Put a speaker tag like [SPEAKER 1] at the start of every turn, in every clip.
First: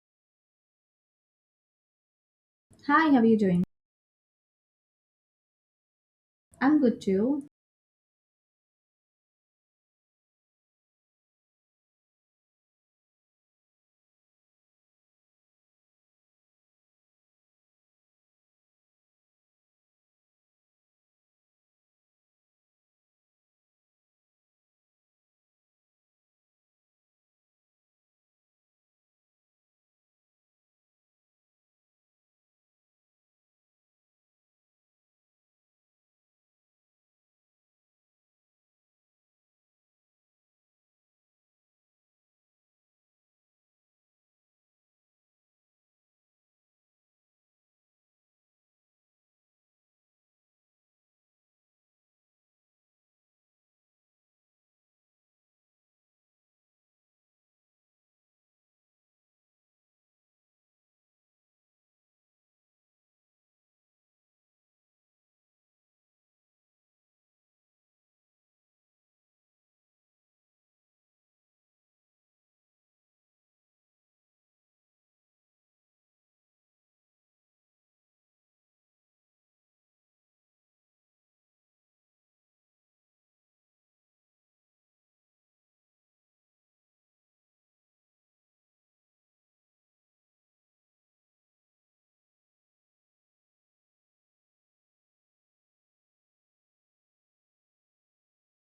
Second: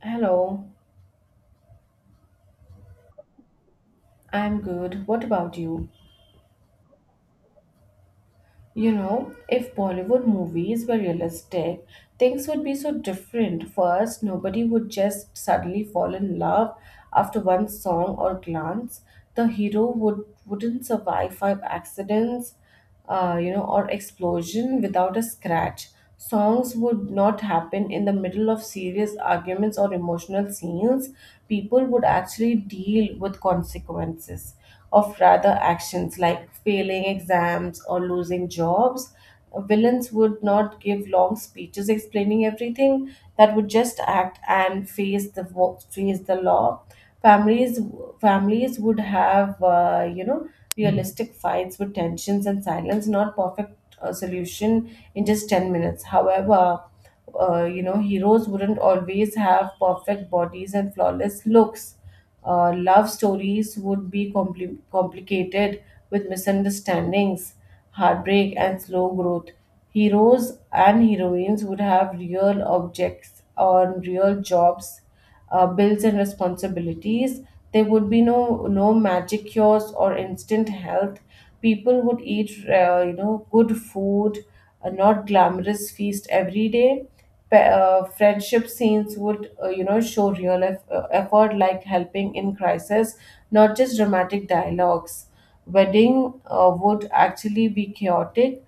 [SPEAKER 1] Hello,
[SPEAKER 2] Hi, how are you doing?
[SPEAKER 1] I'm good. What about you?
[SPEAKER 2] I'm good too.
[SPEAKER 1] You know, if Bollywood movies were realistic, things would be so different. First, nobody would just suddenly fall in love after one song or glance. The hero wouldn't survive five accidents, or explosion without a scratch. Songs would not happen in the middle of serious arguments or emotional scenes. People would actually deal with consequences. Of rather actions like failing exams or losing jobs. Villains would not give long speeches explaining everything, that would just act and face the face the law. Families Families would have realistic fights with tensions and silence, not perfect solution in just 10 minutes. However, heroes wouldn't always have perfect bodies and flawless looks. Love stories would be complicated with misunderstandings, heartbreak, and slow growth. Heroes and heroines would have real objects on real jobs, bills and responsibilities. There would be no magic cures or instant health. People would eat, good food, a not glamorous feast every day. Friendship scenes would, show real effort, like helping in crisis, not just dramatic dialogues. Wedding would actually be chaotic,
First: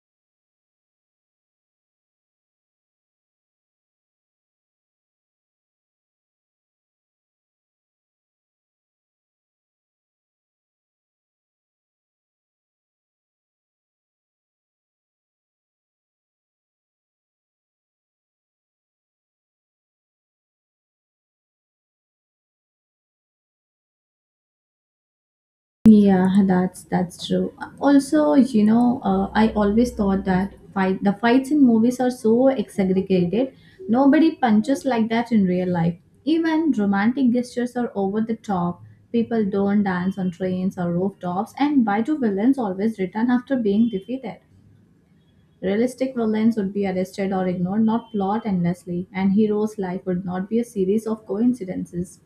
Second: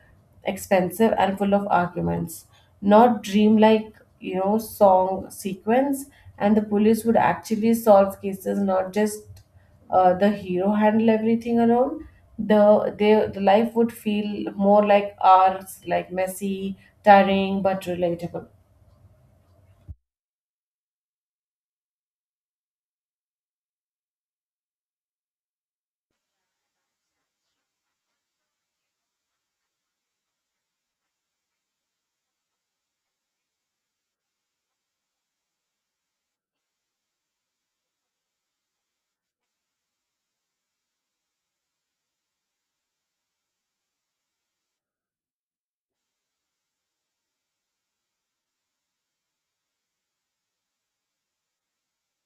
[SPEAKER 1] expensive, and full of arguments, not dreamlike, you know, song sequence. And the police would actually solve cases, not just the hero handle everything alone. The life would feel more like ours, like messy, tiring, but relatable.
[SPEAKER 2] Yeah, that's true. Also, you know, I always thought that fight the fights in movies are so exaggerated. Nobody punches like that in real life. Even romantic gestures are over the top. People don't dance on trains or rooftops, and why do villains always return after being defeated? Realistic villains would be arrested or ignored, not plot endlessly, and hero's life would not be a series of coincidences.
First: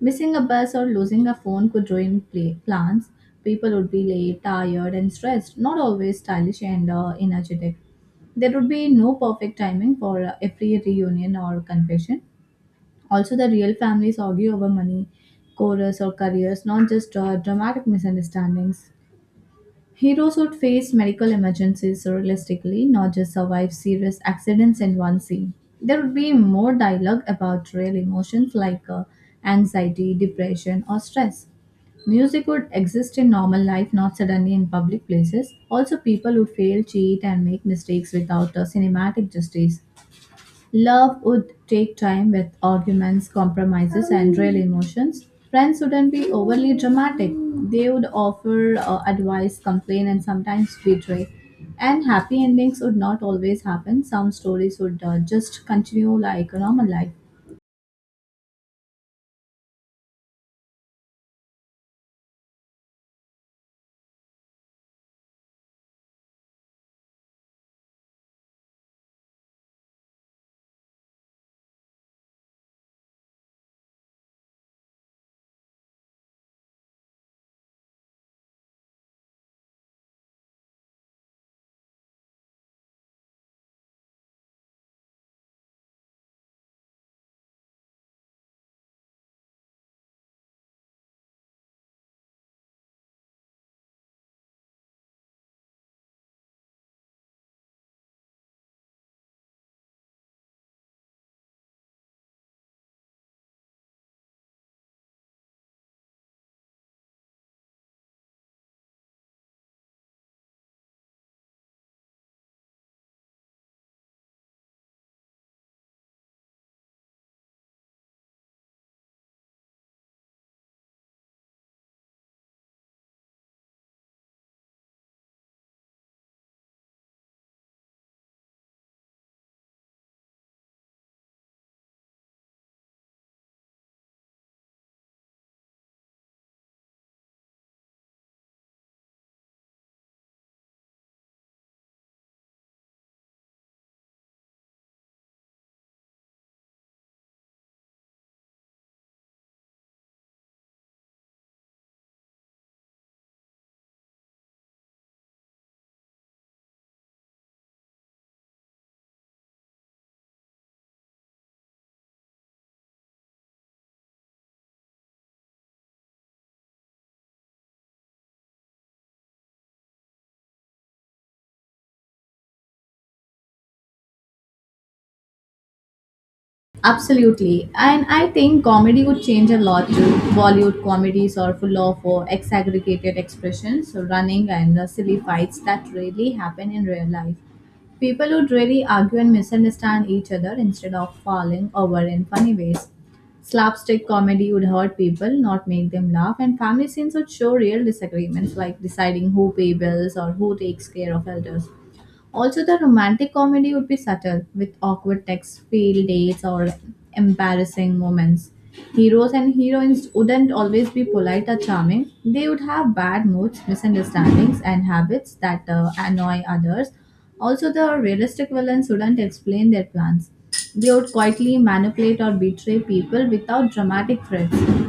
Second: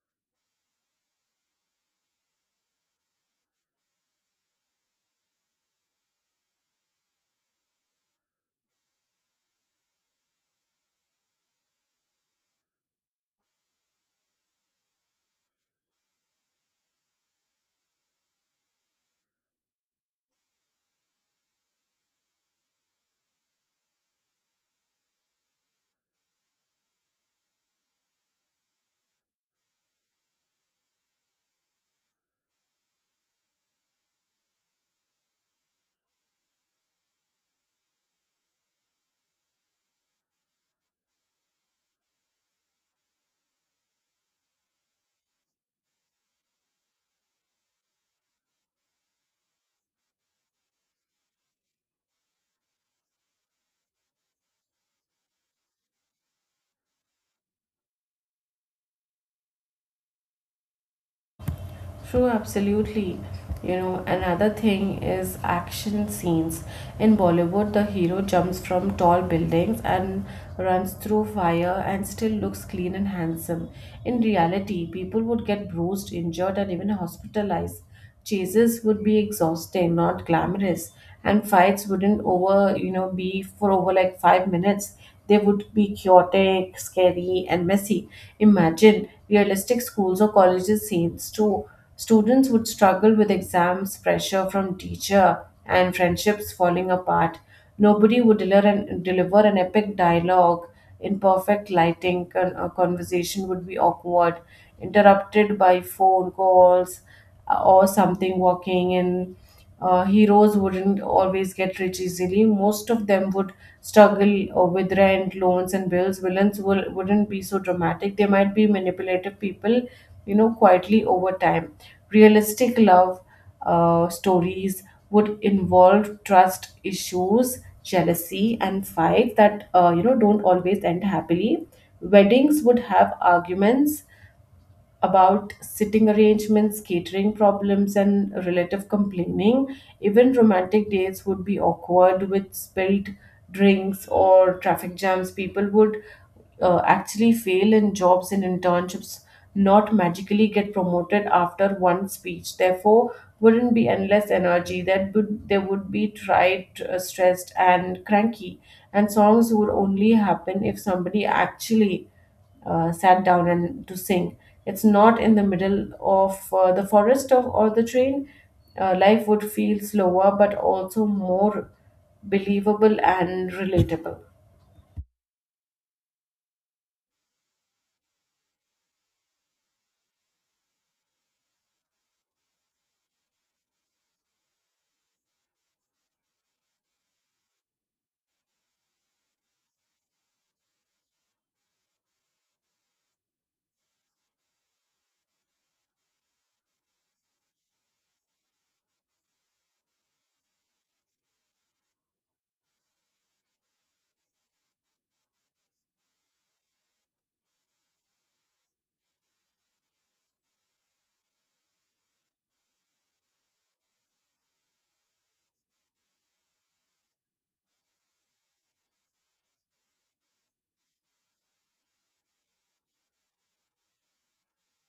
[SPEAKER 2] Missing a bus or losing a phone could ruin plans. People would be late, tired, and stressed, not always stylish and energetic. There would be no perfect timing for every reunion or confession. Also, the real families argue over money, chorus, or careers, not just dramatic misunderstandings. Heroes would face medical emergencies realistically, not just survive serious accidents in one scene. There would be more dialogue about real emotions like anxiety, depression, or stress. Music would exist in normal life, not suddenly in public places. Also, people would fail, cheat, and make mistakes without a cinematic justice. Love would take time with arguments, compromises, and real emotions. Friends wouldn't be overly dramatic. They would offer advice, complain, and sometimes betray. And happy endings would not always happen. Some stories would just continue like a normal life.
[SPEAKER 1] True, absolutely. You know, another thing is action scenes. In Bollywood, the hero jumps from tall buildings and runs through fire and still looks clean and handsome. In reality, people would get bruised, injured, and even hospitalized. Chases would be exhausting, not glamorous, and fights wouldn't over, you know, be for over like 5 minutes. They would be chaotic, scary, and messy. Imagine realistic schools or colleges scenes too. Students would struggle with exams, pressure from teacher, and friendships falling apart. Nobody would deliver an epic dialogue in perfect lighting. A conversation would be awkward, interrupted by phone calls or something working. And heroes wouldn't always get rich easily. Most of them would struggle with rent, loans, and bills. Wouldn't be so dramatic. They might be manipulative people, you know, quietly over time. Realistic love stories would involve trust issues, jealousy, and fight that, don't always end happily. Weddings would have arguments about sitting arrangements, catering problems, and relative complaining. Even romantic dates would be awkward with spilled drinks or traffic jams. People would actually fail in jobs and internships, not magically get promoted after one speech. Therefore, wouldn't be endless energy. That would they would be tried, stressed, and cranky. And songs would only happen if somebody actually sat down and to sing. It's not in the middle of the forest of, or the train. Life would feel slower, but also more believable and relatable.
[SPEAKER 2] Absolutely. And I think comedy would change a lot too. Bollywood comedies are full of exaggerated expressions, so running, and silly fights that rarely happen in real life. People would really argue and misunderstand each other instead of falling over in funny ways. Slapstick comedy would hurt people, not make them laugh, and family scenes would show real disagreements like deciding who pay bills or who takes care of elders. Also, the romantic comedy would be subtle, with awkward text, failed dates, or embarrassing moments. Heroes and heroines wouldn't always be polite or charming. They would have bad moods, misunderstandings, and habits that annoy others. Also, the realistic villains wouldn't explain their plans. They would quietly manipulate or betray people without dramatic threats.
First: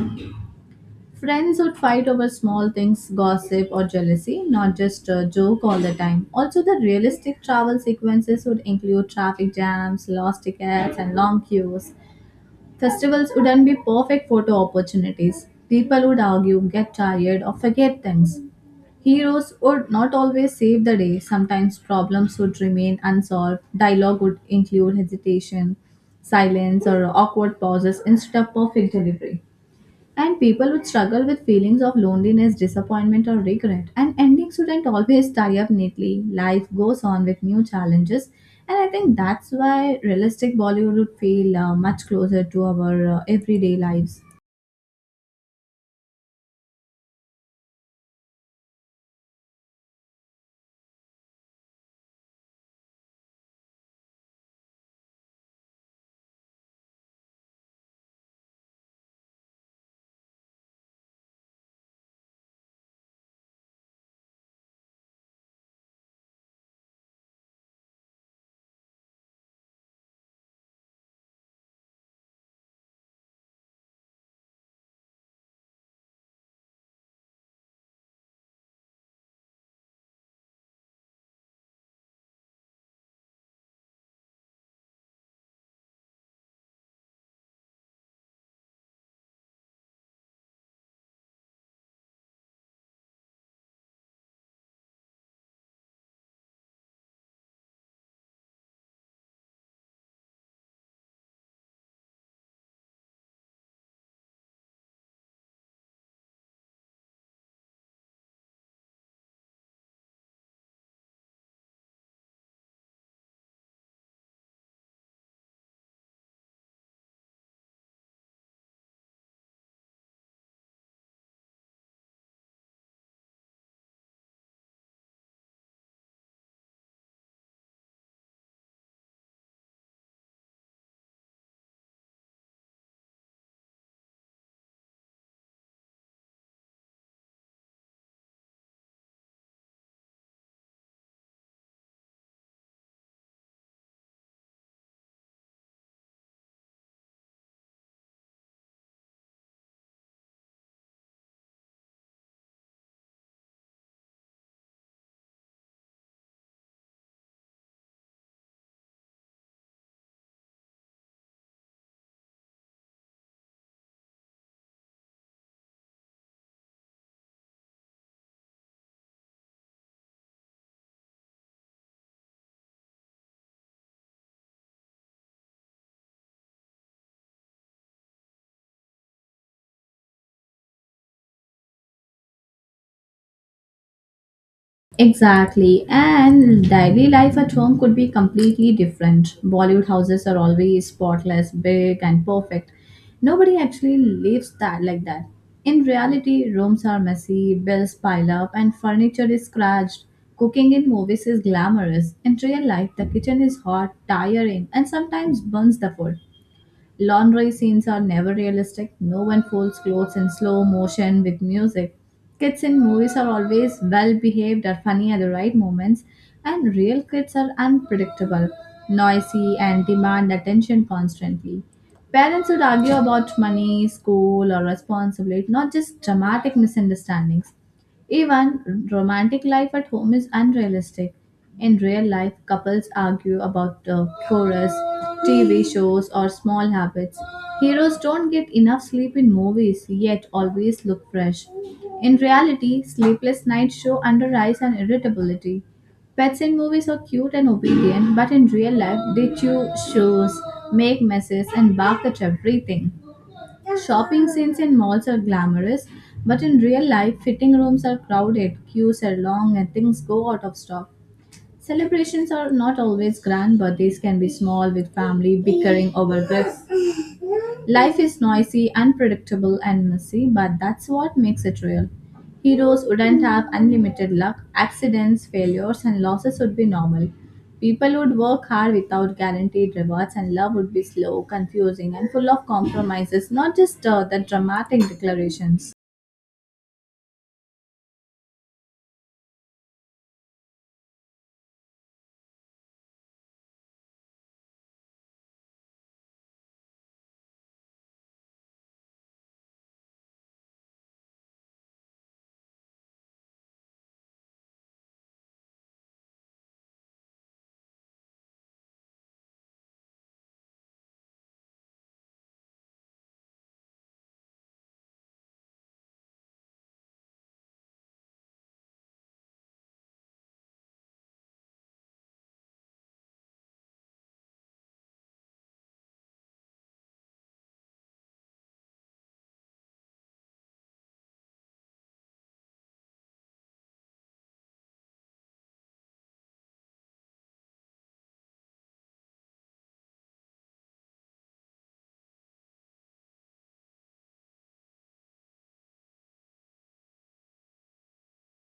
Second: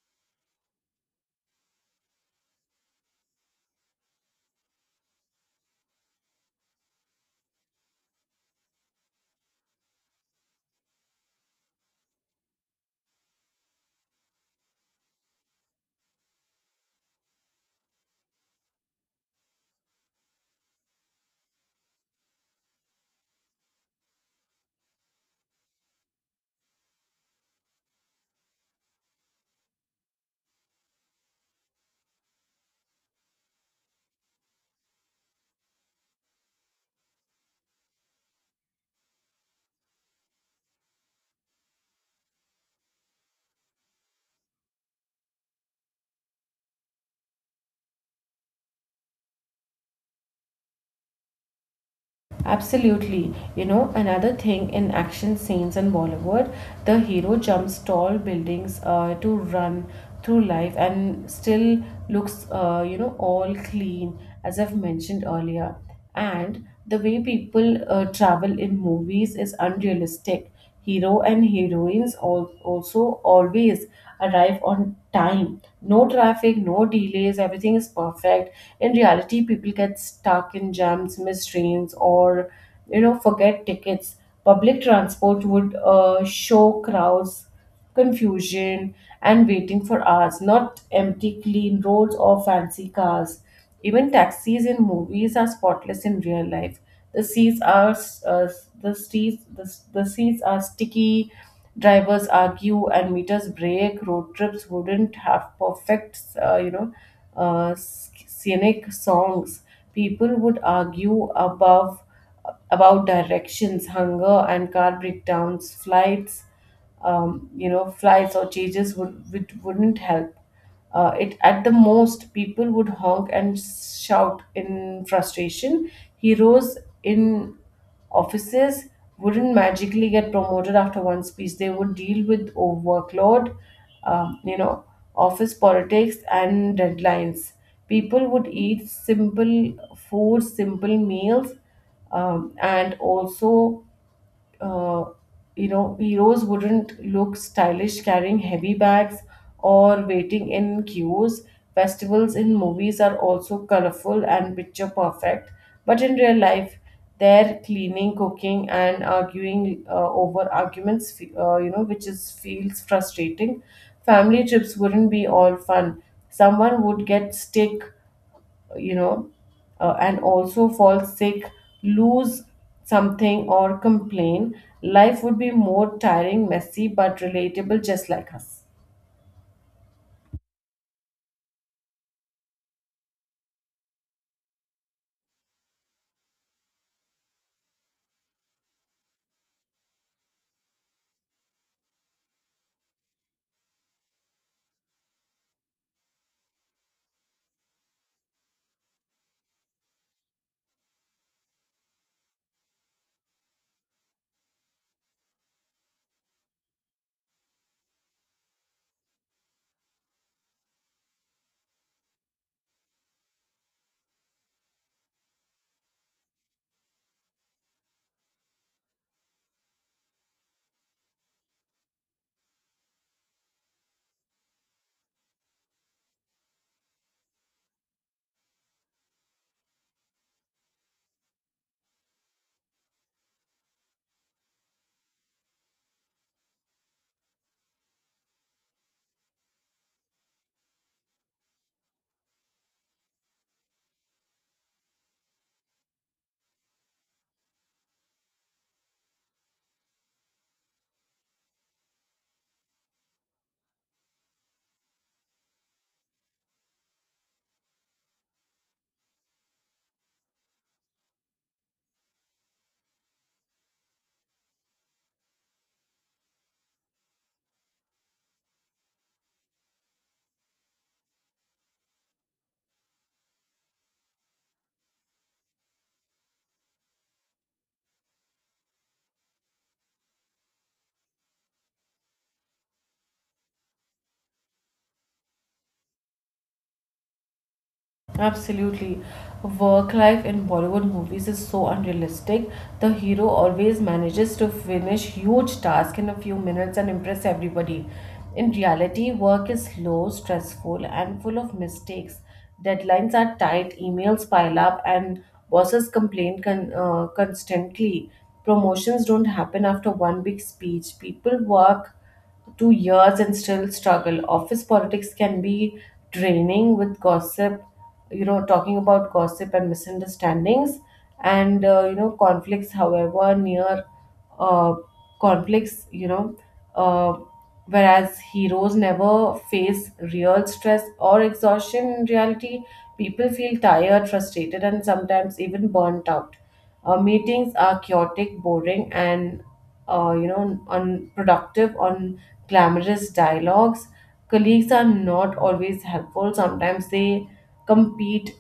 [SPEAKER 2] Friends would fight over small things, gossip, or jealousy, not just a joke all the time. Also, the realistic travel sequences would include traffic jams, lost tickets, and long queues. Festivals wouldn't be perfect photo opportunities. People would argue, get tired, or forget things. Heroes would not always save the day. Sometimes problems would remain unsolved. Dialogue would include hesitation, silence, or awkward pauses instead of perfect delivery. And people would struggle with feelings of loneliness, disappointment, or regret. And endings shouldn't always tie up neatly. Life goes on with new challenges. And I think that's why realistic Bollywood would feel much closer to our everyday lives.
[SPEAKER 1] Absolutely. You know, another thing in action scenes in Bollywood, the hero jumps tall buildings to run through life and still looks, all clean, as I've mentioned earlier. And the way people travel in movies is unrealistic. Hero and heroines al- also always arrive on time. No traffic, no delays, everything is perfect. In reality, people get stuck in jams, miss trains, or you know, forget tickets. Public transport would show crowds, confusion, and waiting for hours, not empty, clean roads or fancy cars. Even taxis in movies are spotless in real life. The seats are uh, the seats are sticky. Drivers argue and meters break. Road trips wouldn't have perfect, scenic songs. People would argue above about directions, hunger, and car breakdowns, flights, flights or changes wouldn't help. It at the most, people would honk and shout in frustration. Heroes in offices wouldn't magically get promoted after one speech. They would deal with overworkload, um, you know, office politics and deadlines. People would eat simple food, simple meals, and also uh, heroes wouldn't look stylish carrying heavy bags or waiting in queues. Festivals in movies are also colorful and picture perfect, but in real life they're cleaning, cooking, and arguing over arguments fe- you know which is feels frustrating. Family trips wouldn't be all fun. Someone would get sick, you know, and also fall sick, lose something, or complain. Life would be more tiring, messy, but relatable, just like us.
[SPEAKER 2] Exactly, and daily life at home could be completely different. Bollywood houses are always spotless, big, and perfect. Nobody actually lives that like that. In reality, rooms are messy, bills pile up, and furniture is scratched. Cooking in movies is glamorous. In real life, the kitchen is hot, tiring, and sometimes burns the food. Laundry scenes are never realistic. No one folds clothes in slow motion with music. Kids in movies are always well behaved or funny at the right moments, and real kids are unpredictable, noisy, and demand attention constantly. Parents would argue about money, school, or responsibility, not just dramatic misunderstandings. Even romantic life at home is unrealistic. In real life, couples argue about chores, TV shows, or small habits. Heroes don't get enough sleep in movies, yet always look fresh. In reality, sleepless nights show under eyes and irritability. Pets in movies are cute and obedient, but in real life, they chew shoes, make messes, and bark at everything. Shopping scenes in malls are glamorous, but in real life, fitting rooms are crowded, queues are long, and things go out of stock. Celebrations are not always grand, but these can be small with family bickering over gifts. Life is noisy, unpredictable, and messy, but that's what makes it real. Heroes wouldn't have unlimited luck, accidents, failures, and losses would be normal. People would work hard without guaranteed rewards, and love would be slow, confusing, and full of compromises, not just the dramatic declarations.
[SPEAKER 1] Absolutely. Work life in Bollywood movies is so unrealistic. The hero always manages to finish huge tasks in a few minutes and impress everybody. In reality, work is slow, stressful, and full of mistakes. Deadlines are tight, emails pile up, and bosses complain constantly. Promotions don't happen after one big speech. People work 2 years and still struggle. Office politics can be draining with gossip, you know, talking about gossip and misunderstandings, and conflicts, however, near uh, conflicts, you know, uh, whereas heroes never face real stress or exhaustion. In reality, people feel tired, frustrated, and sometimes even burnt out. Meetings are chaotic, boring, and unproductive on glamorous dialogues. Colleagues are not always helpful. Sometimes they compete,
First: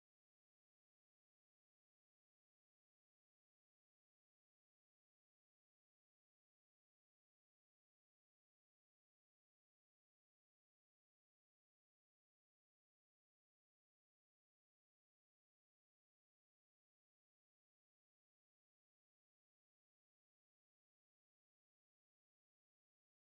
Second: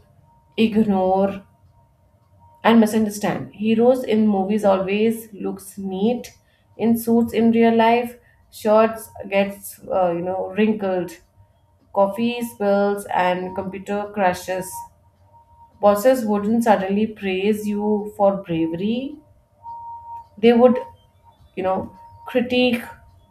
[SPEAKER 1] ignore, and misunderstand. Heroes in movies always looks neat in suits. In real life, shirts gets wrinkled, coffee spills, and computer crashes. Bosses wouldn't suddenly praise you for bravery. They would, you know, critique,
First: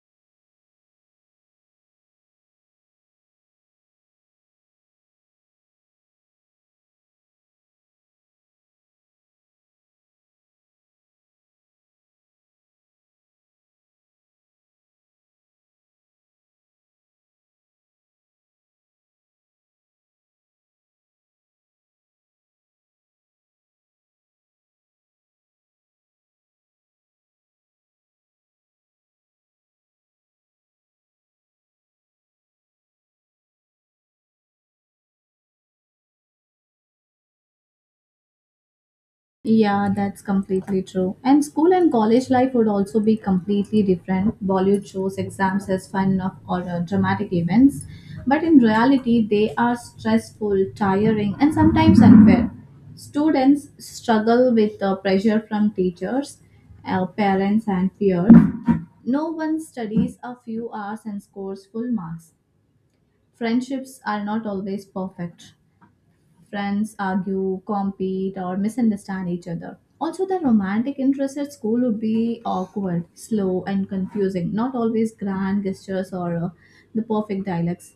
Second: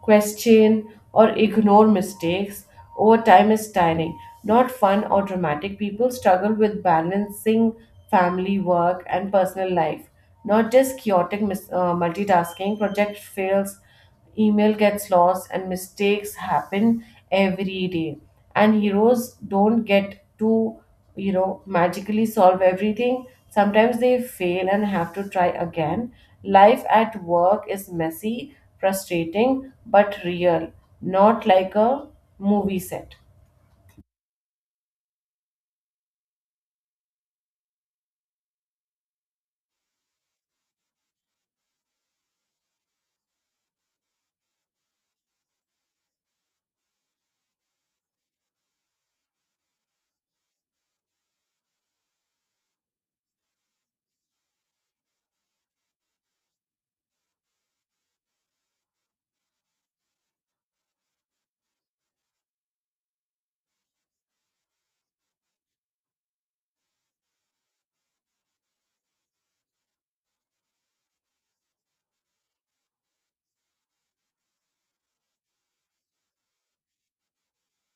[SPEAKER 1] question, or ignore mistakes over time. Is tiring, not fun or dramatic. People struggle with balancing family, work, and personal life, not just chaotic multitasking. Project fails, email gets lost, and mistakes happen every day. And heroes don't get to, you know, magically solve everything. Sometimes they fail and have to try again. Life at work is messy, frustrating, but real, not like a movie set.
[SPEAKER 2] Yeah, that's completely true. And school and college life would also be completely different. Bollywood shows exams as fun of, or dramatic events, but in reality, they are stressful, tiring, and sometimes unfair. Students struggle with the pressure from teachers, parents, and peers. No one studies a few hours and scores full marks. Friendships are not always perfect. Friends argue, compete, or misunderstand each other. Also, the romantic interest at school would be awkward, slow, and confusing, not always grand gestures or the perfect dialects.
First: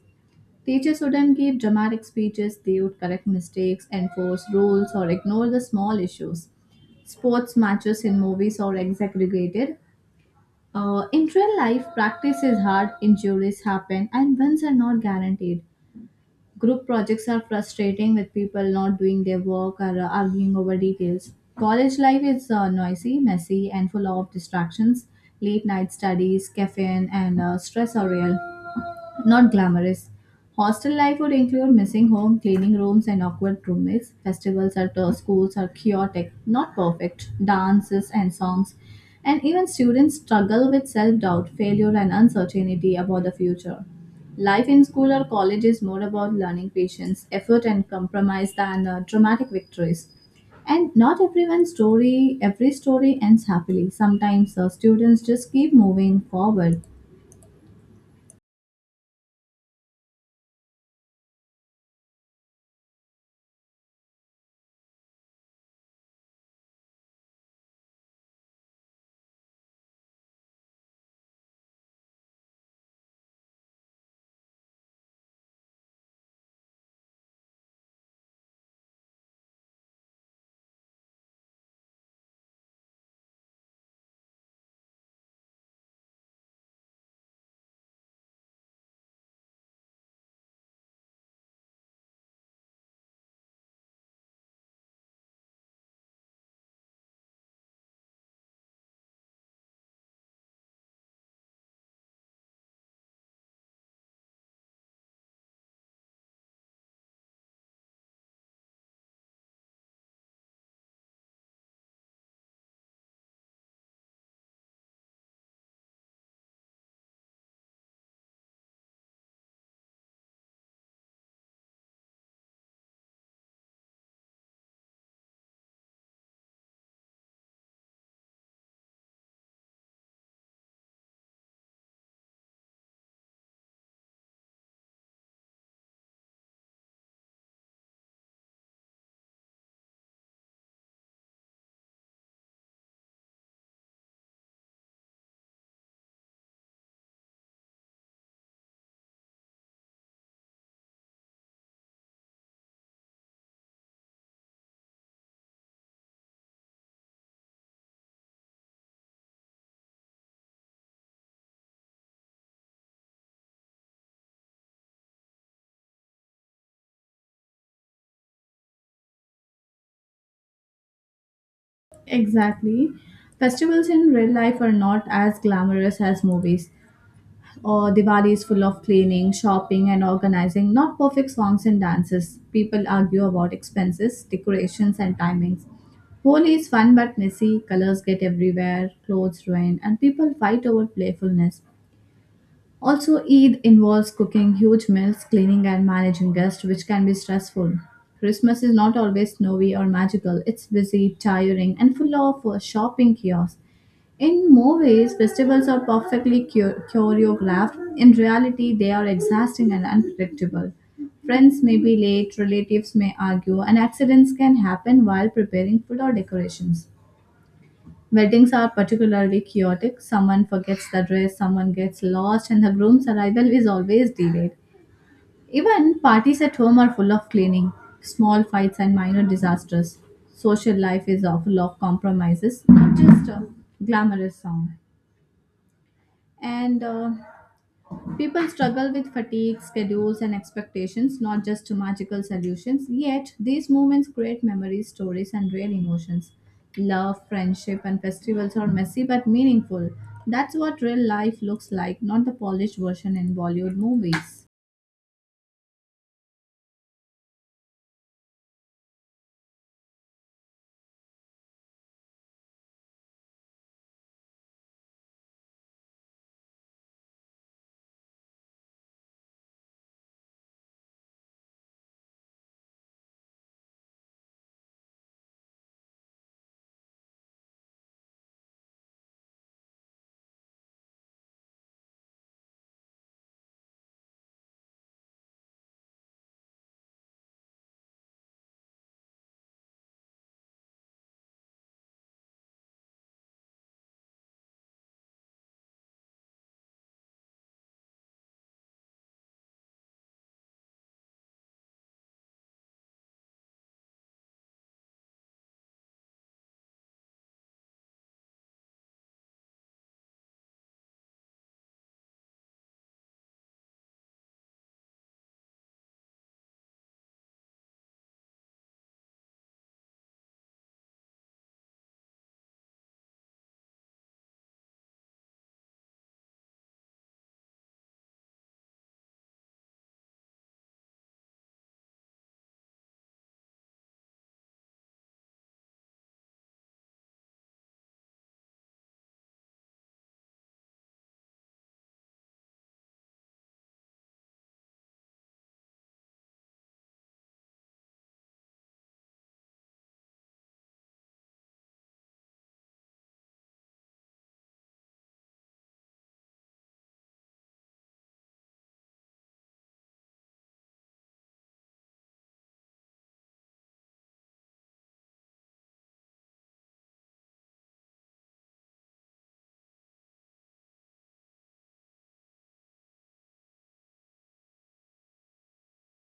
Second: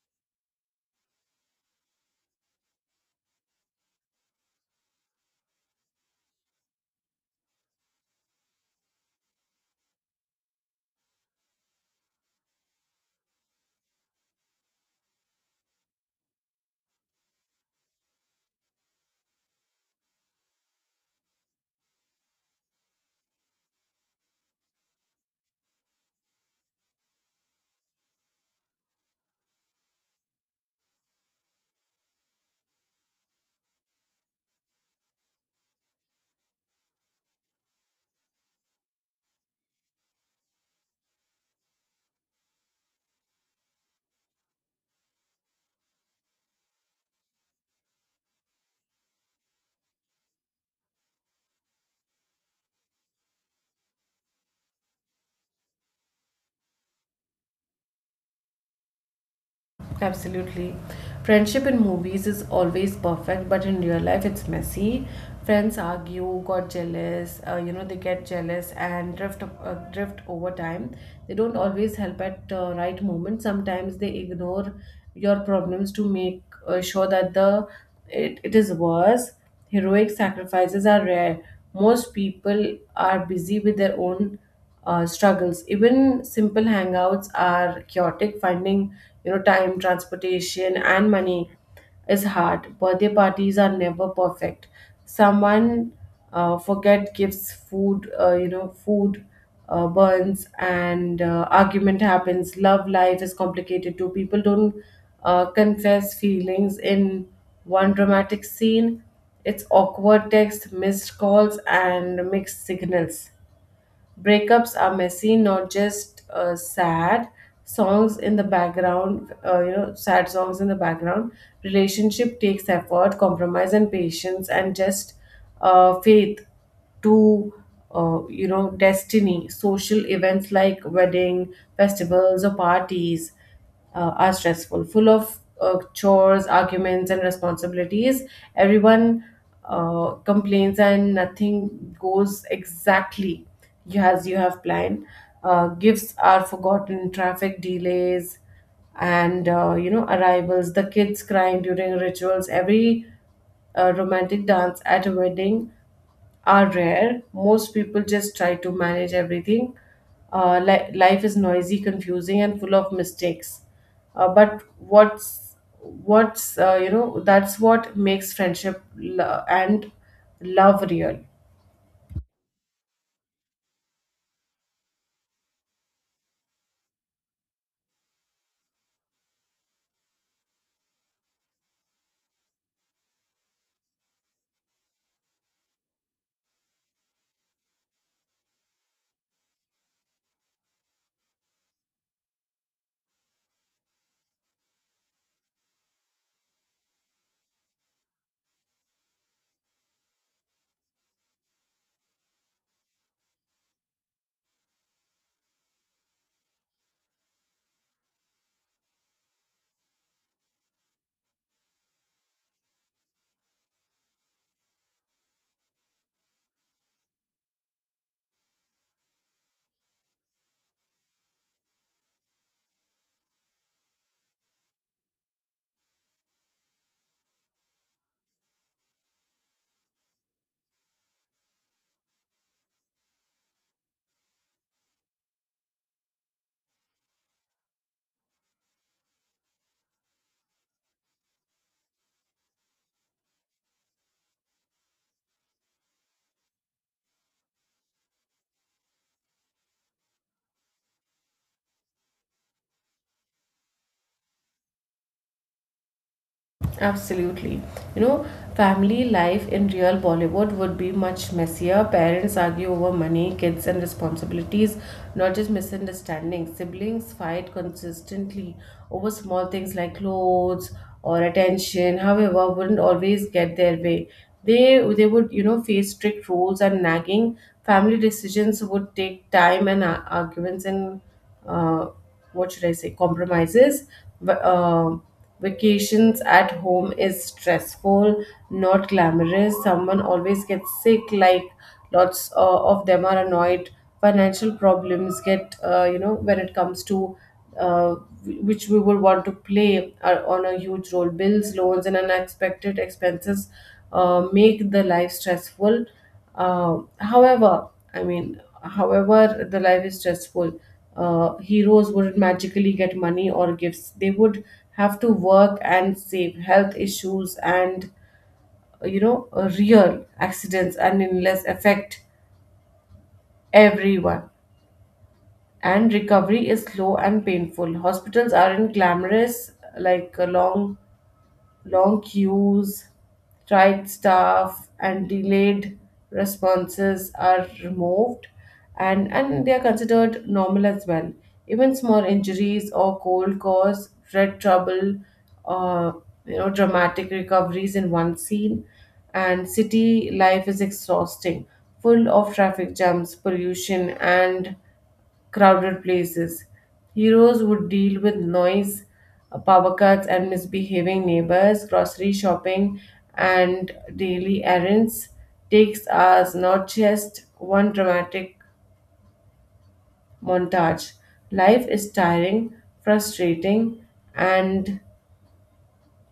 [SPEAKER 2] Teachers wouldn't give dramatic speeches, they would correct mistakes, enforce rules, or ignore the small issues. Sports matches in movies are exaggerated. In real life, practice is hard, injuries happen, and wins are not guaranteed. Group projects are frustrating with people not doing their work or arguing over details. College life is noisy, messy, and full of distractions. Late night studies, caffeine, and stress are real. Not glamorous. Hostel life would include missing home, cleaning rooms, and awkward roommates. Festivals at schools are chaotic, not perfect. Dances and songs. And even students struggle with self doubt, failure, and uncertainty about the future. Life in school or college is more about learning patience, effort, and compromise than dramatic victories. And not everyone's story, every story ends happily. Sometimes students just keep moving forward.
[SPEAKER 1] Absolutely. Friendship in movies is always perfect, but in real life it's messy. Friends argue, got jealous, they get jealous and drift over time. They don't always help at right moment. Sometimes they ignore your problems to make sure that it is worse. Heroic sacrifices are rare. Most people are busy with their own struggles. Even simple hangouts are chaotic. Finding, you know, time, transportation, and money is hard. Birthday parties are never perfect. Someone forget gifts, food, burns, and argument happens. Love life is complicated too. People don't confess feelings in one dramatic scene. It's awkward text, missed calls, and mixed signals. Breakups are messy, not just sad songs in the background, sad songs in the background. Relationship takes effort, compromise, and patience, and just faith to, destiny. Social events like wedding, festivals, or parties are stressful, full of chores, arguments, and responsibilities. Everyone complains, and nothing goes exactly as you have planned. Gifts are forgotten, traffic delays, and arrivals. The kids crying during rituals. Every romantic dance at a wedding are rare. Most people just try to manage everything. Life is noisy, confusing, and full of mistakes. But what's that's what makes friendship and love real.
[SPEAKER 2] Exactly. Festivals in real life are not as glamorous as movies. Or Diwali is full of cleaning, shopping, and organizing, not perfect songs and dances. People argue about expenses, decorations, and timings. Holi is fun but messy, colors get everywhere, clothes ruin, and people fight over playfulness. Also, Eid involves cooking huge meals, cleaning, and managing guests, which can be stressful. Christmas is not always snowy or magical, it's busy, tiring, and full of shopping chaos. In more ways, festivals are perfectly choreographed. In reality, they are exhausting and unpredictable. Friends may be late, relatives may argue, and accidents can happen while preparing food or decorations. Weddings are particularly chaotic. Someone forgets the dress, someone gets lost, and the groom's arrival is always delayed. Even parties at home are full of cleaning, small fights, and minor disasters. Social life is full of compromises, not just glamorous sound. And People struggle with fatigue, schedules, and expectations, not just magical solutions. Yet, these moments create memories, stories, and real emotions. Love, friendship, and festivals are messy but meaningful. That's what real life looks like, not the polished version in Bollywood movies.
[SPEAKER 1] Absolutely. You know, family life in real Bollywood would be much messier. Parents argue over money, kids, and responsibilities, not just misunderstandings. Siblings fight consistently over small things like clothes or attention. However, wouldn't always get their way. They would, you know, face strict rules and nagging. Family decisions would take time and arguments and uh, what should I say, compromises. Va- um Vacations at home is stressful, not glamorous. Someone always gets sick, like lots of them are annoyed. Financial problems get, when it comes to uh, which we would want to play are on a huge role. Bills, loans, and unexpected expenses make the life stressful. However, the life is stressful. Heroes wouldn't magically get money or gifts. They would have to work and save. Health issues and real accidents and illness affect everyone. And recovery is slow and painful. Hospitals aren't glamorous, like a long queues, tried staff, and delayed responses are removed, and they are considered normal as well. Even small injuries or cold cause, red trouble, uh, dramatic recoveries in one scene. And city life is exhausting, full of traffic jams, pollution, and crowded places. Heroes would deal with noise, power cuts, and misbehaving neighbors. Grocery shopping and daily errands takes us, not just one dramatic montage. Life is tiring, frustrating, and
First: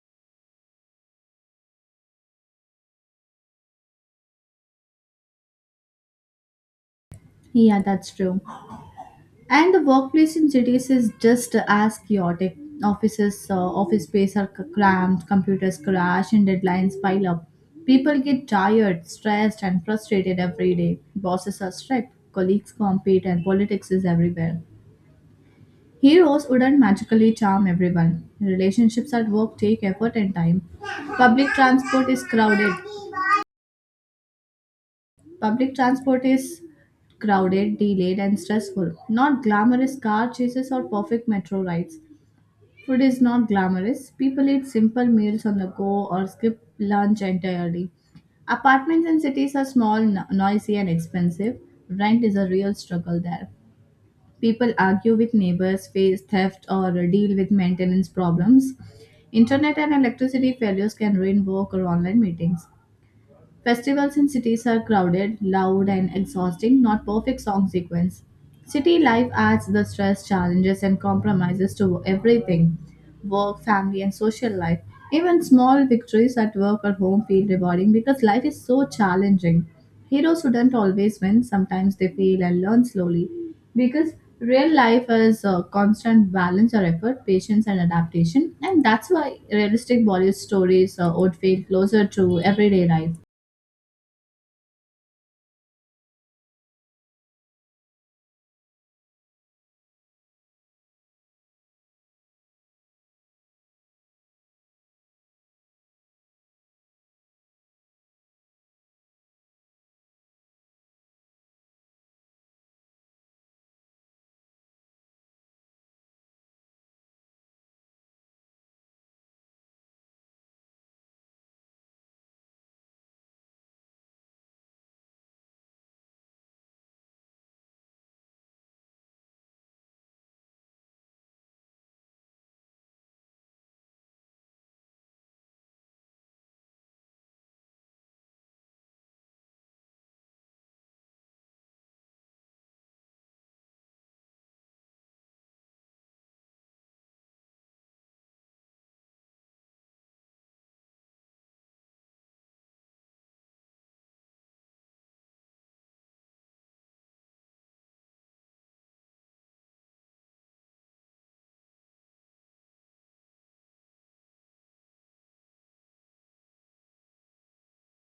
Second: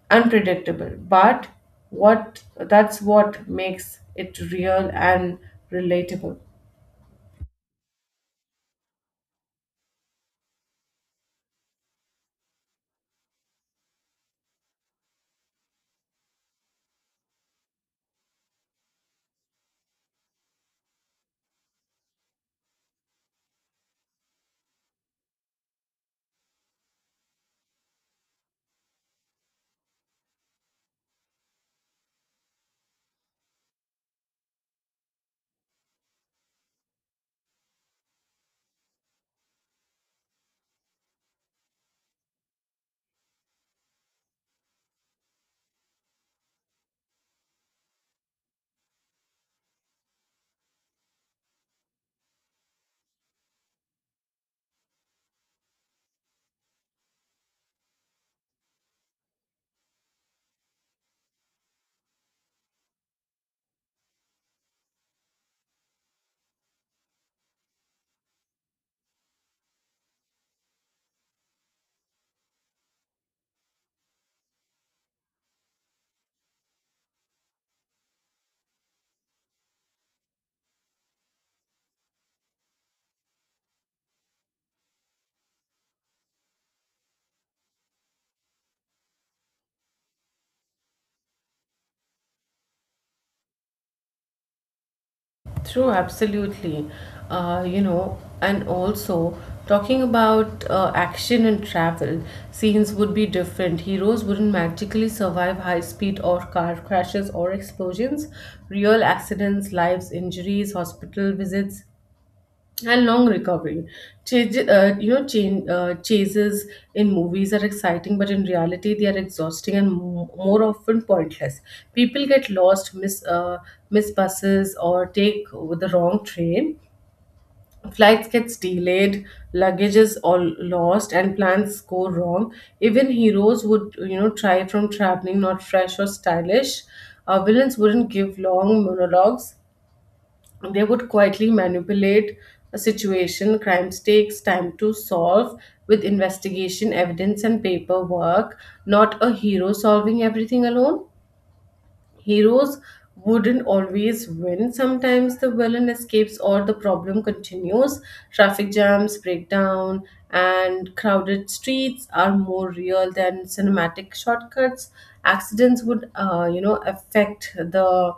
[SPEAKER 1] unpredictable, but what that's what makes it real and relatable.
[SPEAKER 2] Yeah, that's true. And the workplace in cities is just as chaotic. Offices, office space are cramped, computers crash, and deadlines pile up. People get tired, stressed, and frustrated every day. Bosses are strict, colleagues compete, and politics is everywhere. Heroes wouldn't magically charm everyone. Relationships at work take effort and time. Public transport is crowded. Public transport is crowded, delayed, and stressful. Not glamorous car chases or perfect metro rides. Food is not glamorous. People eat simple meals on the go or skip lunch entirely. Apartments in cities are small, noisy, and expensive. Rent is a real struggle there. People argue with neighbors, face theft, or deal with maintenance problems. Internet and electricity failures can ruin work or online meetings. Festivals in cities are crowded, loud, and exhausting, not perfect song sequence. City life adds the stress, challenges, and compromises to everything: work, family, and social life. Even small victories at work or home feel rewarding because life is so challenging. Heroes shouldn't always win, sometimes they fail and learn slowly because real life is a constant balance or effort, patience, and adaptation, and that's why realistic Bollywood stories would feel closer to everyday life.
[SPEAKER 1] True, absolutely. And also talking about action and travel, scenes would be different. Heroes wouldn't magically survive high speed or car crashes or explosions. Real accidents, lives, injuries, hospital visits, and long recovery. Chases in movies are exciting, but in reality, they are exhausting and more often pointless. People get lost, miss buses, or take the wrong train. Flights gets delayed, luggage is all lost, and plans go wrong. Even heroes would, try from traveling not fresh or stylish. Villains wouldn't give long monologues, they would quietly manipulate a situation. Crime takes time to solve with investigation, evidence, and paperwork, not a hero solving everything alone. Heroes wouldn't always win, sometimes the villain escapes or the problem continues. Traffic jams, breakdown, and crowded streets are more real than cinematic shortcuts. Accidents would affect the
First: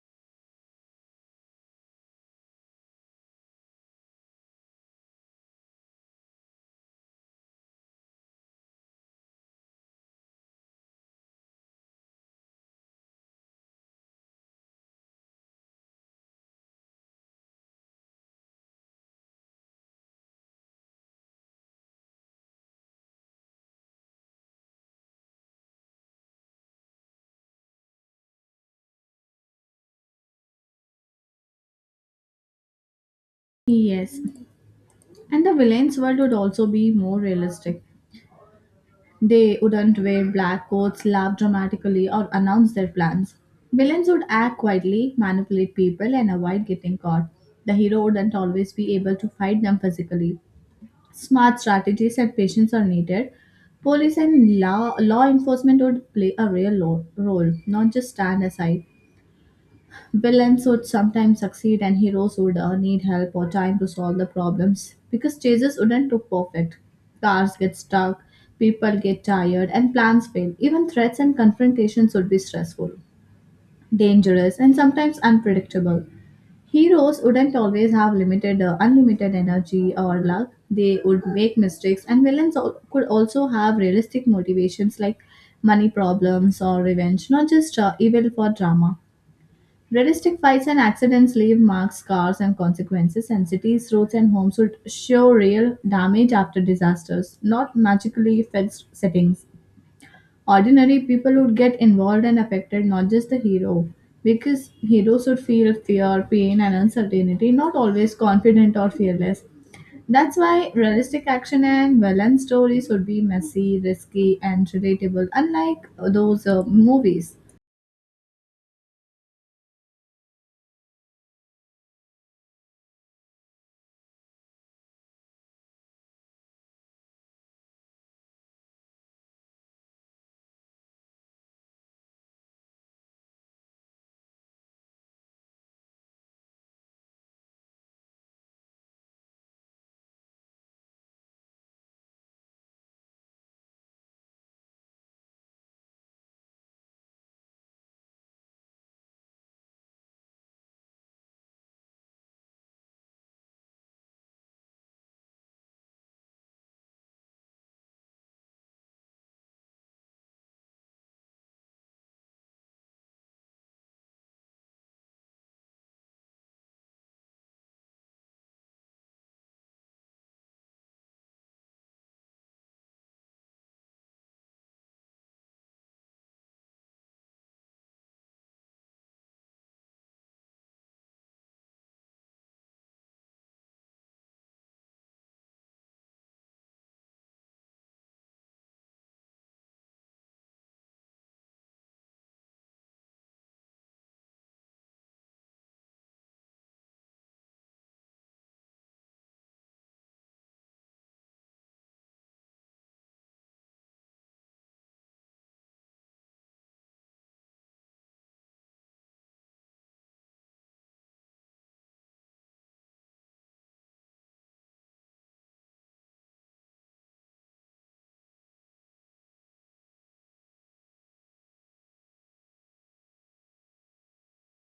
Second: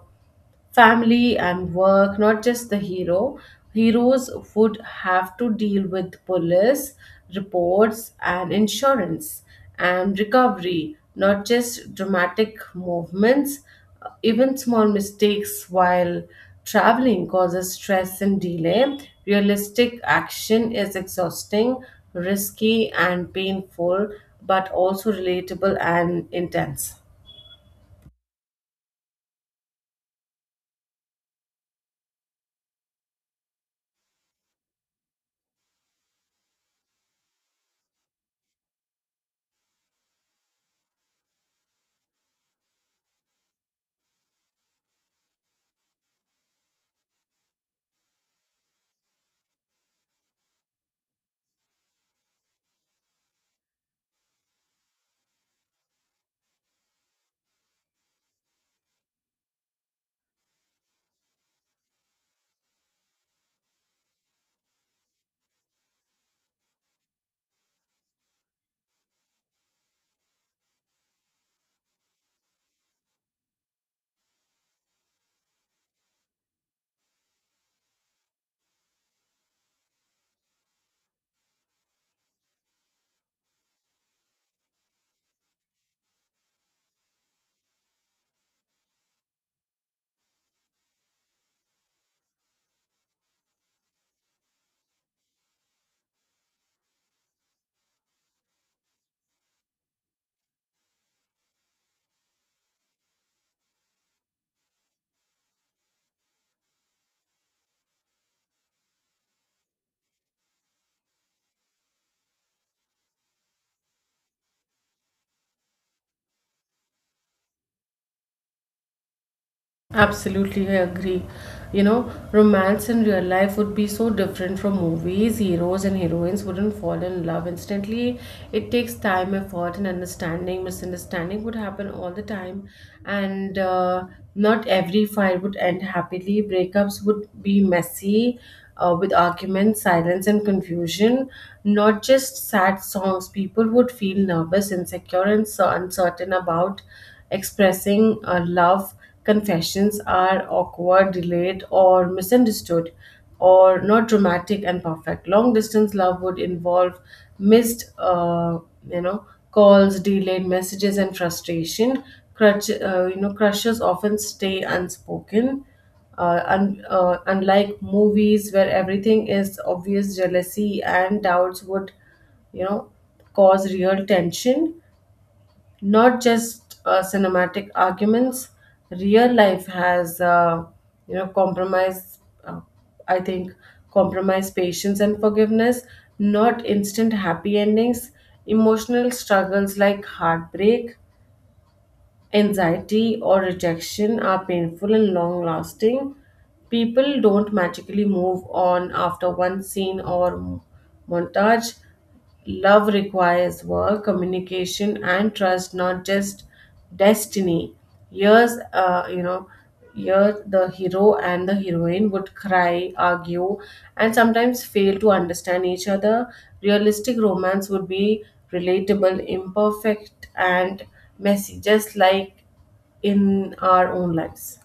[SPEAKER 1] family and work, not just the hero. Heroes would have to deal with police, reports, and insurance and recovery, not just dramatic movements. Even small mistakes while traveling causes stress and delay. Realistic action is exhausting, risky, and painful, but also relatable and intense.
[SPEAKER 2] Yes, and the villain's world would also be more realistic. They wouldn't wear black coats, laugh dramatically, or announce their plans. Villains would act quietly, manipulate people, and avoid getting caught. The hero wouldn't always be able to fight them physically. Smart strategies and patience are needed. Police and law enforcement would play a real role, not just stand aside. Villains would sometimes succeed and heroes would need help or time to solve the problems because chases wouldn't look perfect. Cars get stuck, people get tired, and plans fail. Even threats and confrontations would be stressful, dangerous, and sometimes unpredictable. Heroes wouldn't always have unlimited energy or luck. They would make mistakes, and villains could also have realistic motivations like money problems or revenge, not just evil for drama. Realistic fights and accidents leave marks, scars, and consequences, and cities, roads, and homes would show real damage after disasters, not magically fixed settings. Ordinary people would get involved and affected, not just the hero, because heroes would feel fear, pain, and uncertainty, not always confident or fearless. That's why realistic action and violent stories would be messy, risky, and relatable, unlike those movies.
[SPEAKER 1] Absolutely, I agree. You know, romance in real life would be so different from movies. Heroes and heroines wouldn't fall in love instantly. It takes time, effort, and understanding. Misunderstanding would happen all the time, and not every fight would end happily. Breakups would be messy, with arguments, silence, and confusion. Not just sad songs. People would feel nervous, insecure, and so uncertain about expressing love. Confessions are awkward, delayed, or misunderstood, or not dramatic and perfect. Long distance love would involve missed, uh, calls, delayed messages, and frustration. Crushes often stay unspoken. Unlike movies where everything is obvious, jealousy and doubts would, you know, cause real tension, not just cinematic arguments. Real life has compromise. uh, I think compromise, patience, and forgiveness, not instant happy endings. Emotional struggles like heartbreak, anxiety, or rejection are painful and long lasting. People don't magically move on after one scene or montage. Love requires work, communication, and trust, not just destiny. Years, uh, you know, here, the hero and the heroine would cry, argue, and sometimes fail to understand each other. Realistic romance would be relatable, imperfect, and messy, just like in our own lives.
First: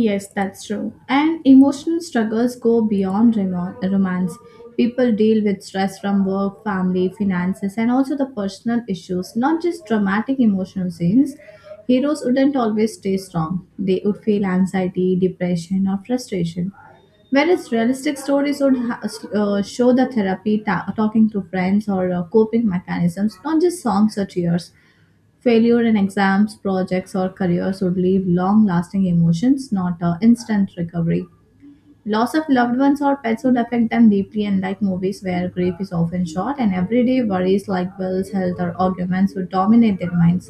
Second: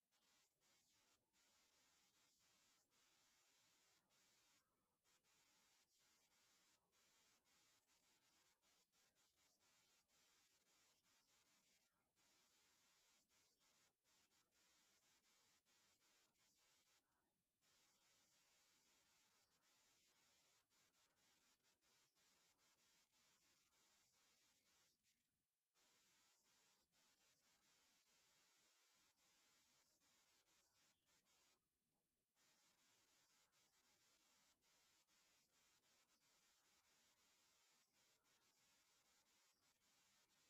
[SPEAKER 2] Yes, that's true. And emotional struggles go beyond romance. People deal with stress from work, family, finances, and also the personal issues, not just dramatic emotional scenes. Heroes wouldn't always stay strong, they would feel anxiety, depression, or frustration. Whereas realistic stories would show the therapy, talking to friends, or coping mechanisms, not just songs or tears. Failure in exams, projects, or careers would leave long lasting emotions, not a instant recovery. Loss of loved ones or pets would affect them deeply, unlike movies where grief is often short and everyday worries like bills, health, or arguments would dominate their minds.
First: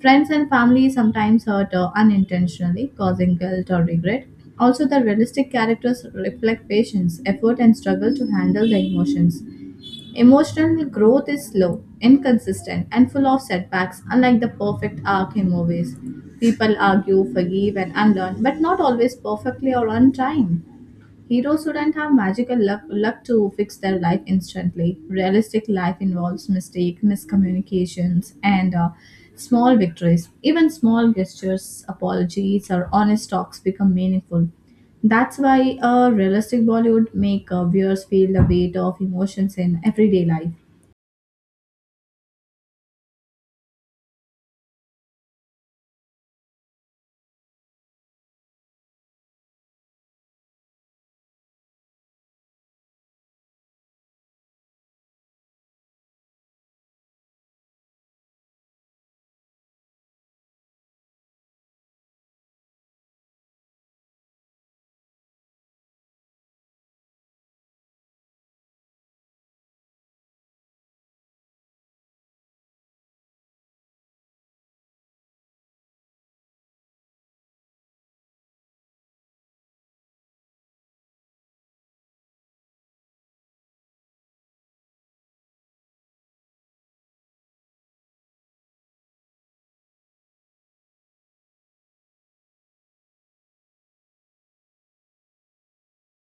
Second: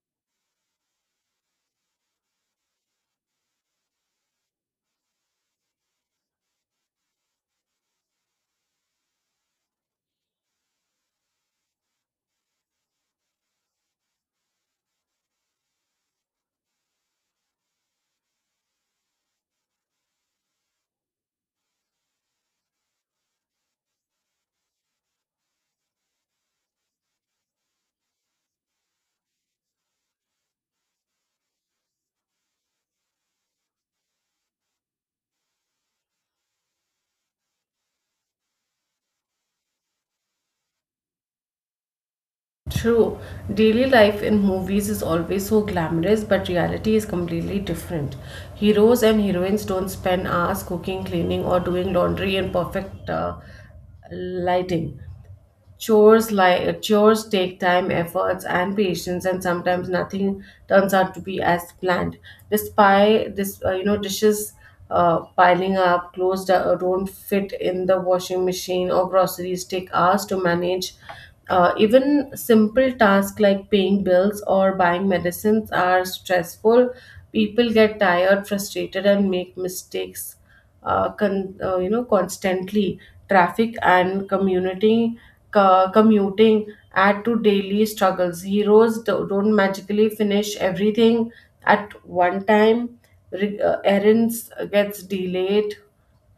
[SPEAKER 2] Friends and family sometimes hurt unintentionally, causing guilt or regret. Also, the realistic characters reflect patience, effort, and struggle to handle the emotions. Emotional growth is slow, inconsistent, and full of setbacks, unlike the perfect arc in movies. People argue, forgive, and unlearn, but not always perfectly or on time. Heroes shouldn't have magical luck, luck to fix their life instantly. Realistic life involves mistake, miscommunications, and small victories. Even small gestures, apologies, or honest talks become meaningful. That's why a realistic Bollywood make viewers feel the weight of emotions in everyday life.
[SPEAKER 1] True, daily life in movies is always so glamorous, but reality is completely different. Heroes and heroines don't spend hours cooking, cleaning, or doing laundry in perfect lighting. Chores take time, efforts, and patience, and sometimes nothing turns out to be as planned. Despite this, dishes piling up, clothes don't fit in the washing machine, or groceries take hours to manage. Even simple tasks like paying bills or buying medicines are stressful. People get tired, frustrated, and make mistakes constantly. Traffic and community commuting add to daily struggles. Heroes don't magically finish everything at one time. Errands gets delayed,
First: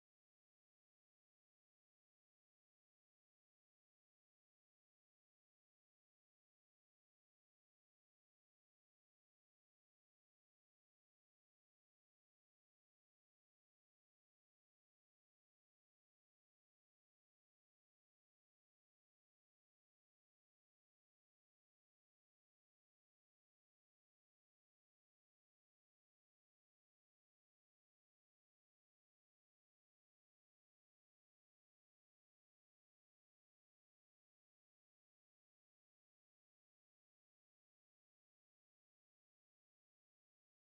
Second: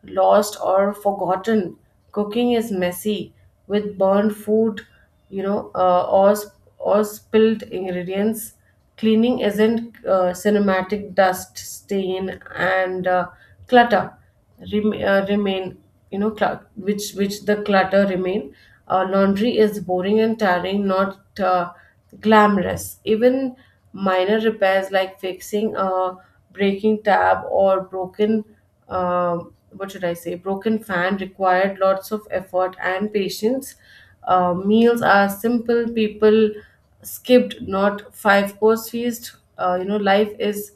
[SPEAKER 1] lost, or forgotten. Cooking is messy with burned food, or, or spilled ingredients. Cleaning isn't cinematic. Dust, stain, and clutter remain, which the clutter remain. Laundry is boring and tiring, not glamorous. Even minor repairs like fixing a breaking tab or broken what should I say, broken fan required lots of effort and patience. Meals are simple, people skipped, not five course feast. Life is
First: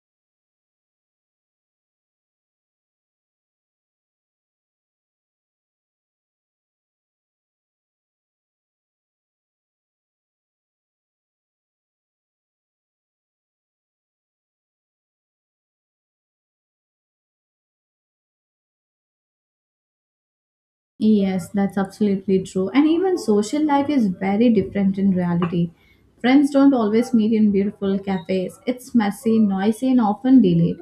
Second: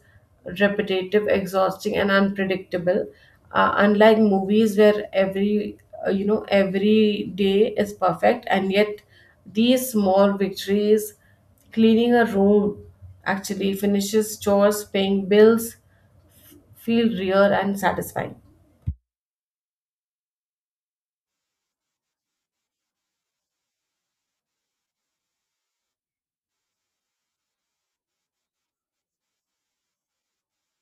[SPEAKER 1] repetitive, exhausting, and unpredictable. Unlike movies where every every day is perfect, and yet these small victories, cleaning a room, actually finishes chores, paying bills, feel real and satisfying.
[SPEAKER 2] Yes, that's absolutely true. And even social life is very different in reality. Friends don't always meet in beautiful cafes. It's messy, noisy, and often delayed.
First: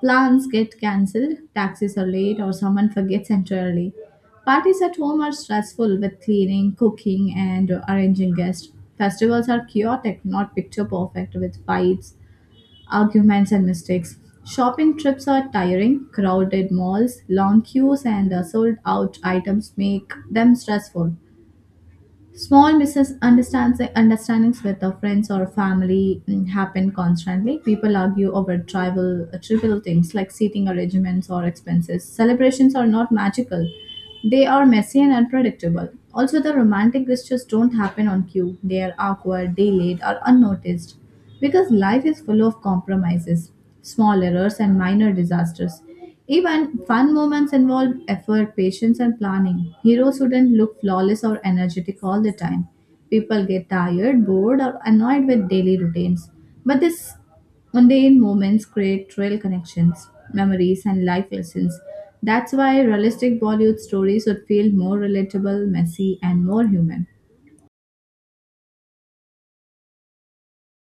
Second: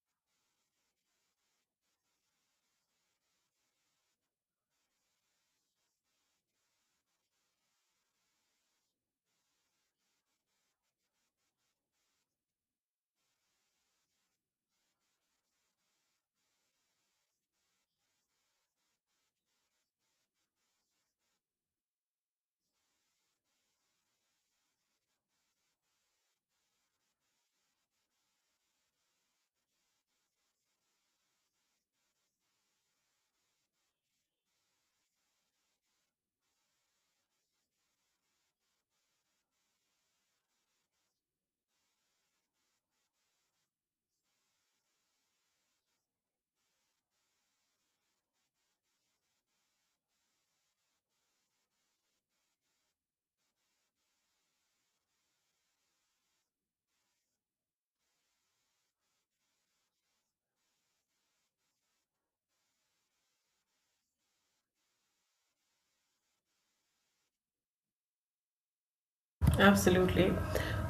[SPEAKER 2] Plans get cancelled, taxis are late, or someone forgets entirely. Parties at home are stressful with cleaning, cooking, and arranging guests. Festivals are chaotic, not picture perfect, with fights, arguments, and mistakes. Shopping trips are tiring, crowded malls, long queues, and sold out items make them stressful. Small misunderstands understandings with our friends or family happen constantly. People argue over trivial things like seating arrangements or expenses. Celebrations are not magical; they are messy and unpredictable. Also, the romantic gestures don't happen on cue. They are awkward, delayed, or unnoticed because life is full of compromises, small errors, and minor disasters. Even fun moments involve effort, patience, and planning. Heroes shouldn't look flawless or energetic all the time. People get tired, bored, or annoyed with daily routines. But these mundane moments create real connections, memories, and life lessons. That's why realistic Bollywood stories would feel more relatable, messy, and more human.
[SPEAKER 1] Absolutely.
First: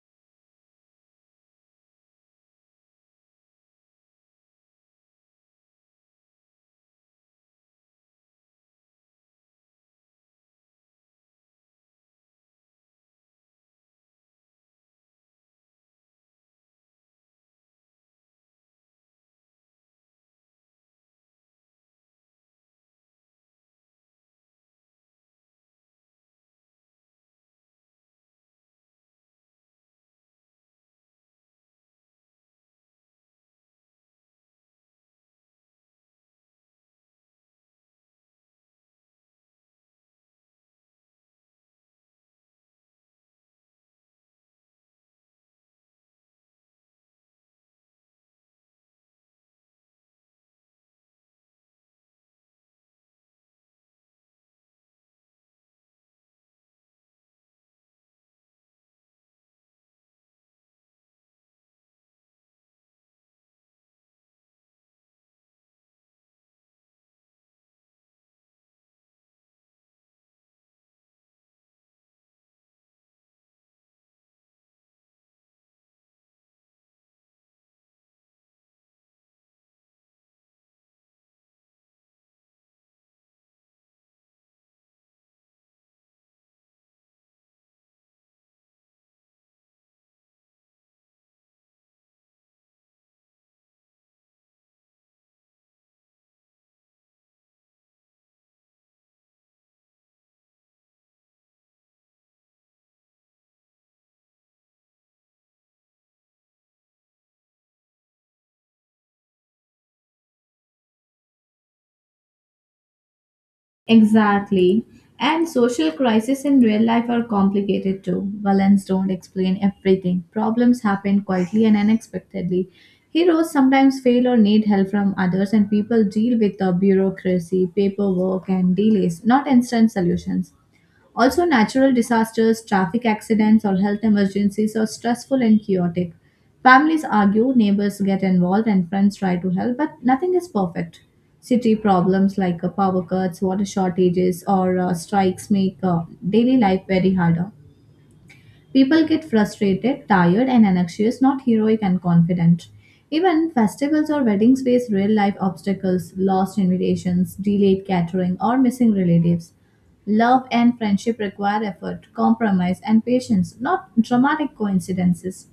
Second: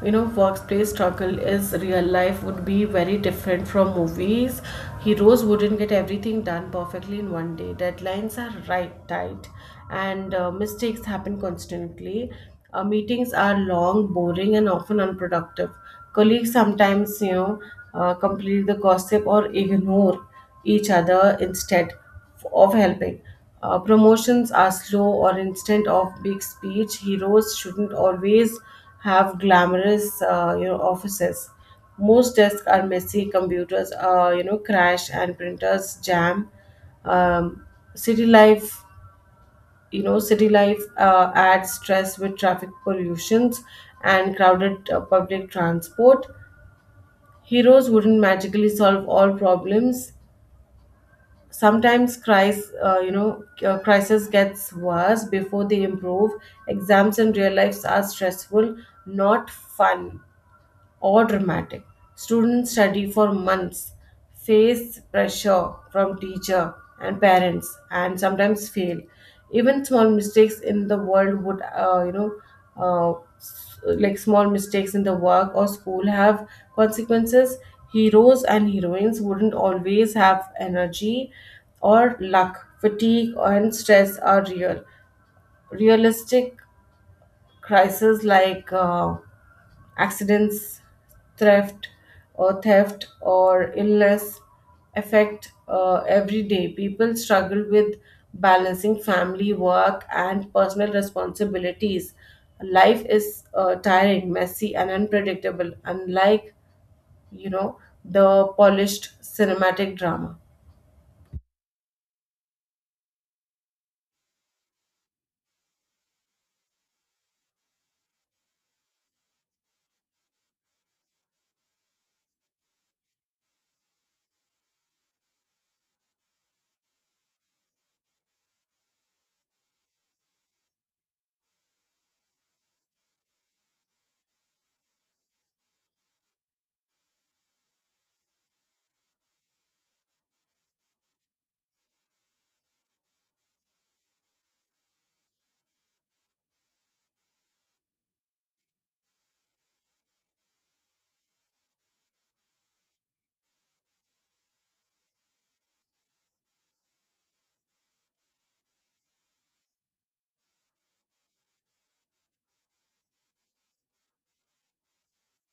[SPEAKER 1] You know, workplace struggle is real life would be very different from movies. Heroes wouldn't get everything done perfectly in one day. Deadlines are right tight, and mistakes happen constantly. Meetings are long, boring, and often unproductive. Colleagues sometimes, complete the gossip or ignore each other instead of helping. Promotions are slow or instant of big speech. Heroes shouldn't always have glamorous, offices. Most desks are messy. Computers, crash, and printers jam. Um, City life, city life adds stress with traffic, pollutions, and crowded public transport. Heroes wouldn't magically solve all problems. Sometimes crisis gets worse before they improve. Exams and real lives are stressful, not fun or dramatic. Students study for months, face pressure from teacher and parents, and sometimes fail. Even small mistakes in the world would, like small mistakes in the work or school have consequences. Heroes and heroines wouldn't always have energy or luck. Fatigue and stress are real. Realistic crises like accidents, theft, theft or illness affect every day. People struggle with balancing family, work, and personal responsibilities. Life is tiring, messy, and unpredictable, unlike you know the polished cinematic drama.
[SPEAKER 2] Exactly. And social crises in real life are complicated too. Villains don't explain everything. Problems happen quietly and unexpectedly. Heroes sometimes fail or need help from others, and people deal with the bureaucracy, paperwork, and delays, not instant solutions. Also, natural disasters, traffic accidents, or health emergencies are stressful and chaotic. Families argue, neighbors get involved, and friends try to help, but nothing is perfect. City problems like power cuts, water shortages, or strikes make daily life very harder. People get frustrated, tired, and anxious, not heroic and confident. Even festivals or weddings face real life obstacles, lost invitations, delayed catering, or missing relatives. Love and friendship require effort, compromise, and patience, not dramatic coincidences.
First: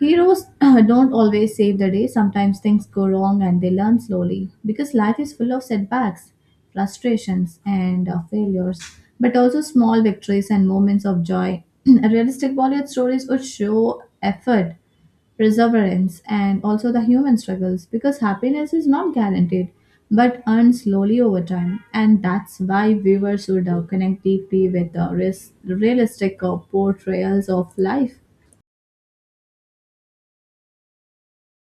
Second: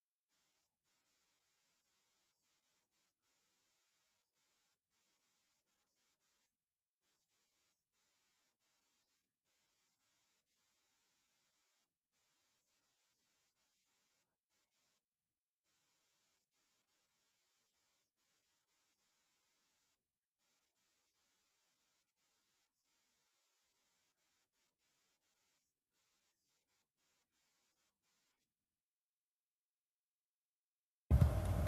[SPEAKER 2] Heroes don't always save the day. Sometimes things go wrong and they learn slowly because life is full of setbacks, frustrations, and failures, but also small victories and moments of joy. Realistic Bollywood stories would show effort, perseverance, and also the human struggles because happiness is not guaranteed but earned slowly over time. And that's why viewers would connect deeply with the realistic portrayals of life.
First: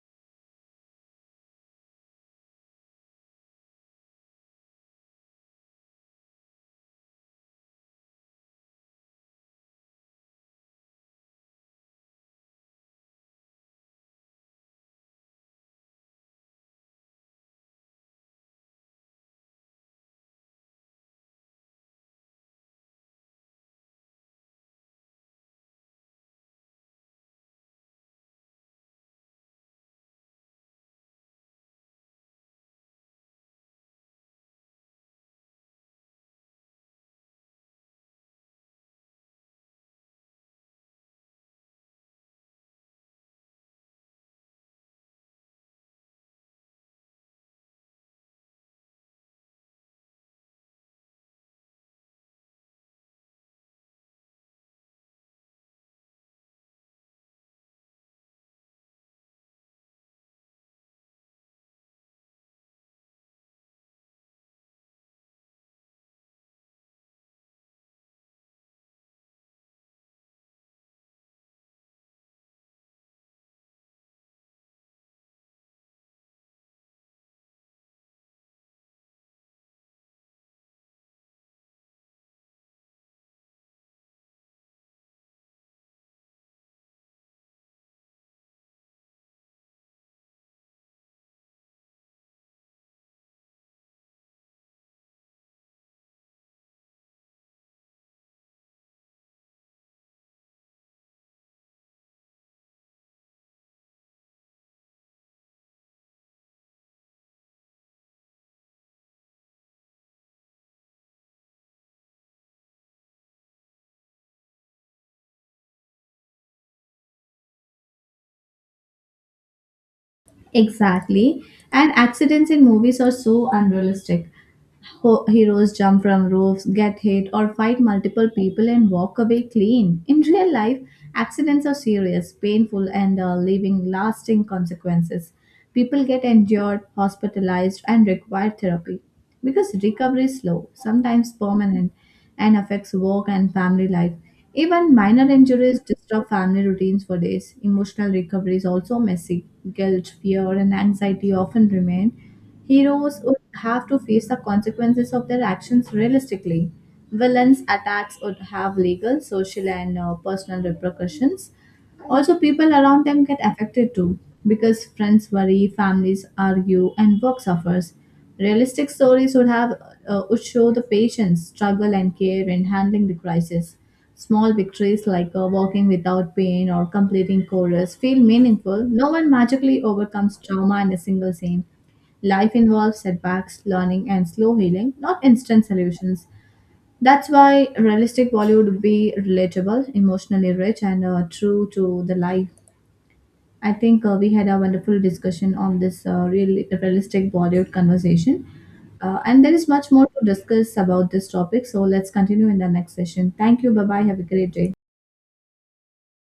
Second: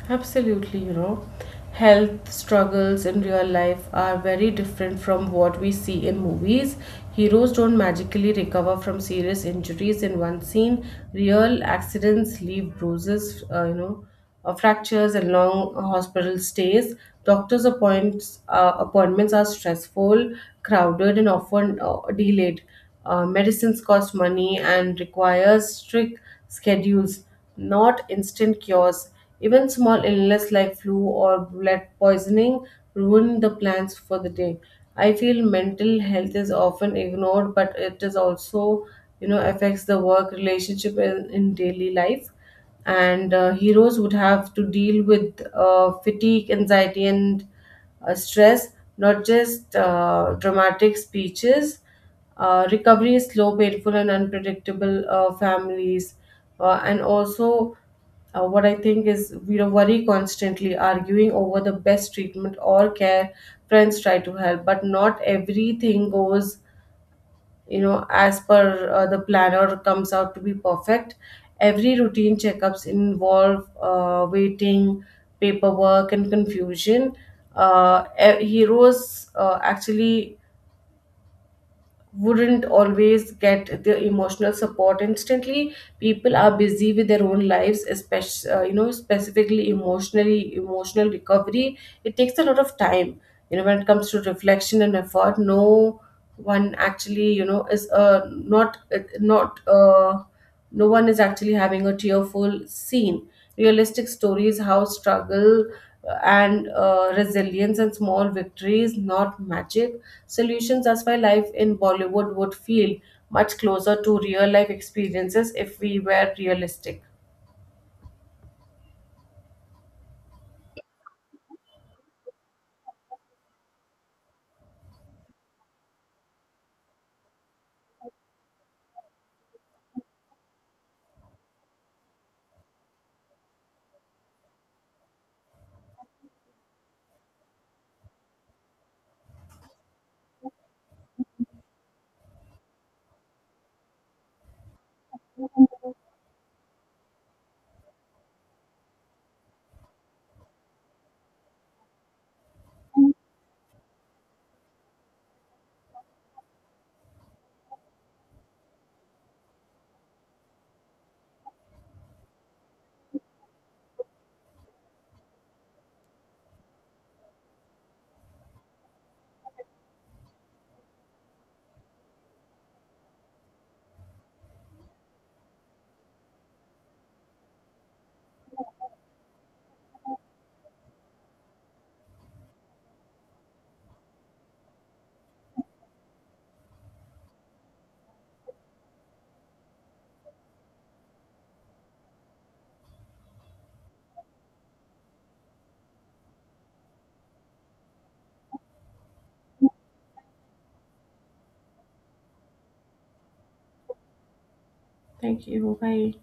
[SPEAKER 1] Absolutely, you know, health struggles in real life are very different from what we see in movies. Heroes don't magically recover from serious injuries in one scene. Real accidents leave bruises, fractures, and long hospital stays. Appointments are stressful, crowded, and often delayed. Medicines cost money and requires strict schedules, not instant cures. Even small illness like flu or blood poisoning ruin the plans for the day. I feel mental health is often ignored, but it is also, affects the work relationship in daily life. And heroes would have to deal with fatigue, anxiety, and stress, not just dramatic speeches. Recovery is slow, painful, and unpredictable. Families, and also what I think is you know worry constantly, arguing over the best treatment or care. Friends try to help, but not everything goes as per the plan or comes out to be perfect. Every routine checkups involve waiting, paperwork, and confusion. Uh, Heroes actually wouldn't always get the emotional support instantly. People are busy with their own lives, especially specifically emotional recovery. It takes a lot of time, when it comes to reflection and effort. No one actually you know is not not No one is actually having a tearful scene. Realistic stories, how struggle and resilience and small victories, not magic solutions. That's why life in Bollywood would feel much closer to real life experiences if we were realistic.
[SPEAKER 2] Exactly. And accidents in movies are so unrealistic. Heroes jump from roofs, get hit, or fight multiple people and walk away clean. In real life, accidents are serious, painful, and leaving lasting consequences. People get injured, hospitalized, and require therapy because recovery is slow, sometimes permanent, and affects work and family life. Even minor injuries disrupt family routines for days. Emotional recovery is also messy. Guilt, fear, and anxiety often remain. Heroes would have to face the consequences of their actions realistically. Villains' attacks would have legal, social, and personal repercussions. Also, people around them get affected too because friends worry, families argue, and work suffers. Realistic stories would have would show the patient's struggle and care in handling the crisis. Small victories like walking without pain or completing chorus feel meaningful. No one magically overcomes trauma in a single scene. Life involves setbacks, learning, and slow healing, not instant solutions. That's why realistic Bollywood would be relatable, emotionally rich, and true to the life. I think we had a wonderful discussion on this realistic Bollywood conversation, and there is much more to discuss about this topic. So let's continue in the next session. Thank you. Bye bye. Have a great day.
[SPEAKER 1] Thank you. Bye.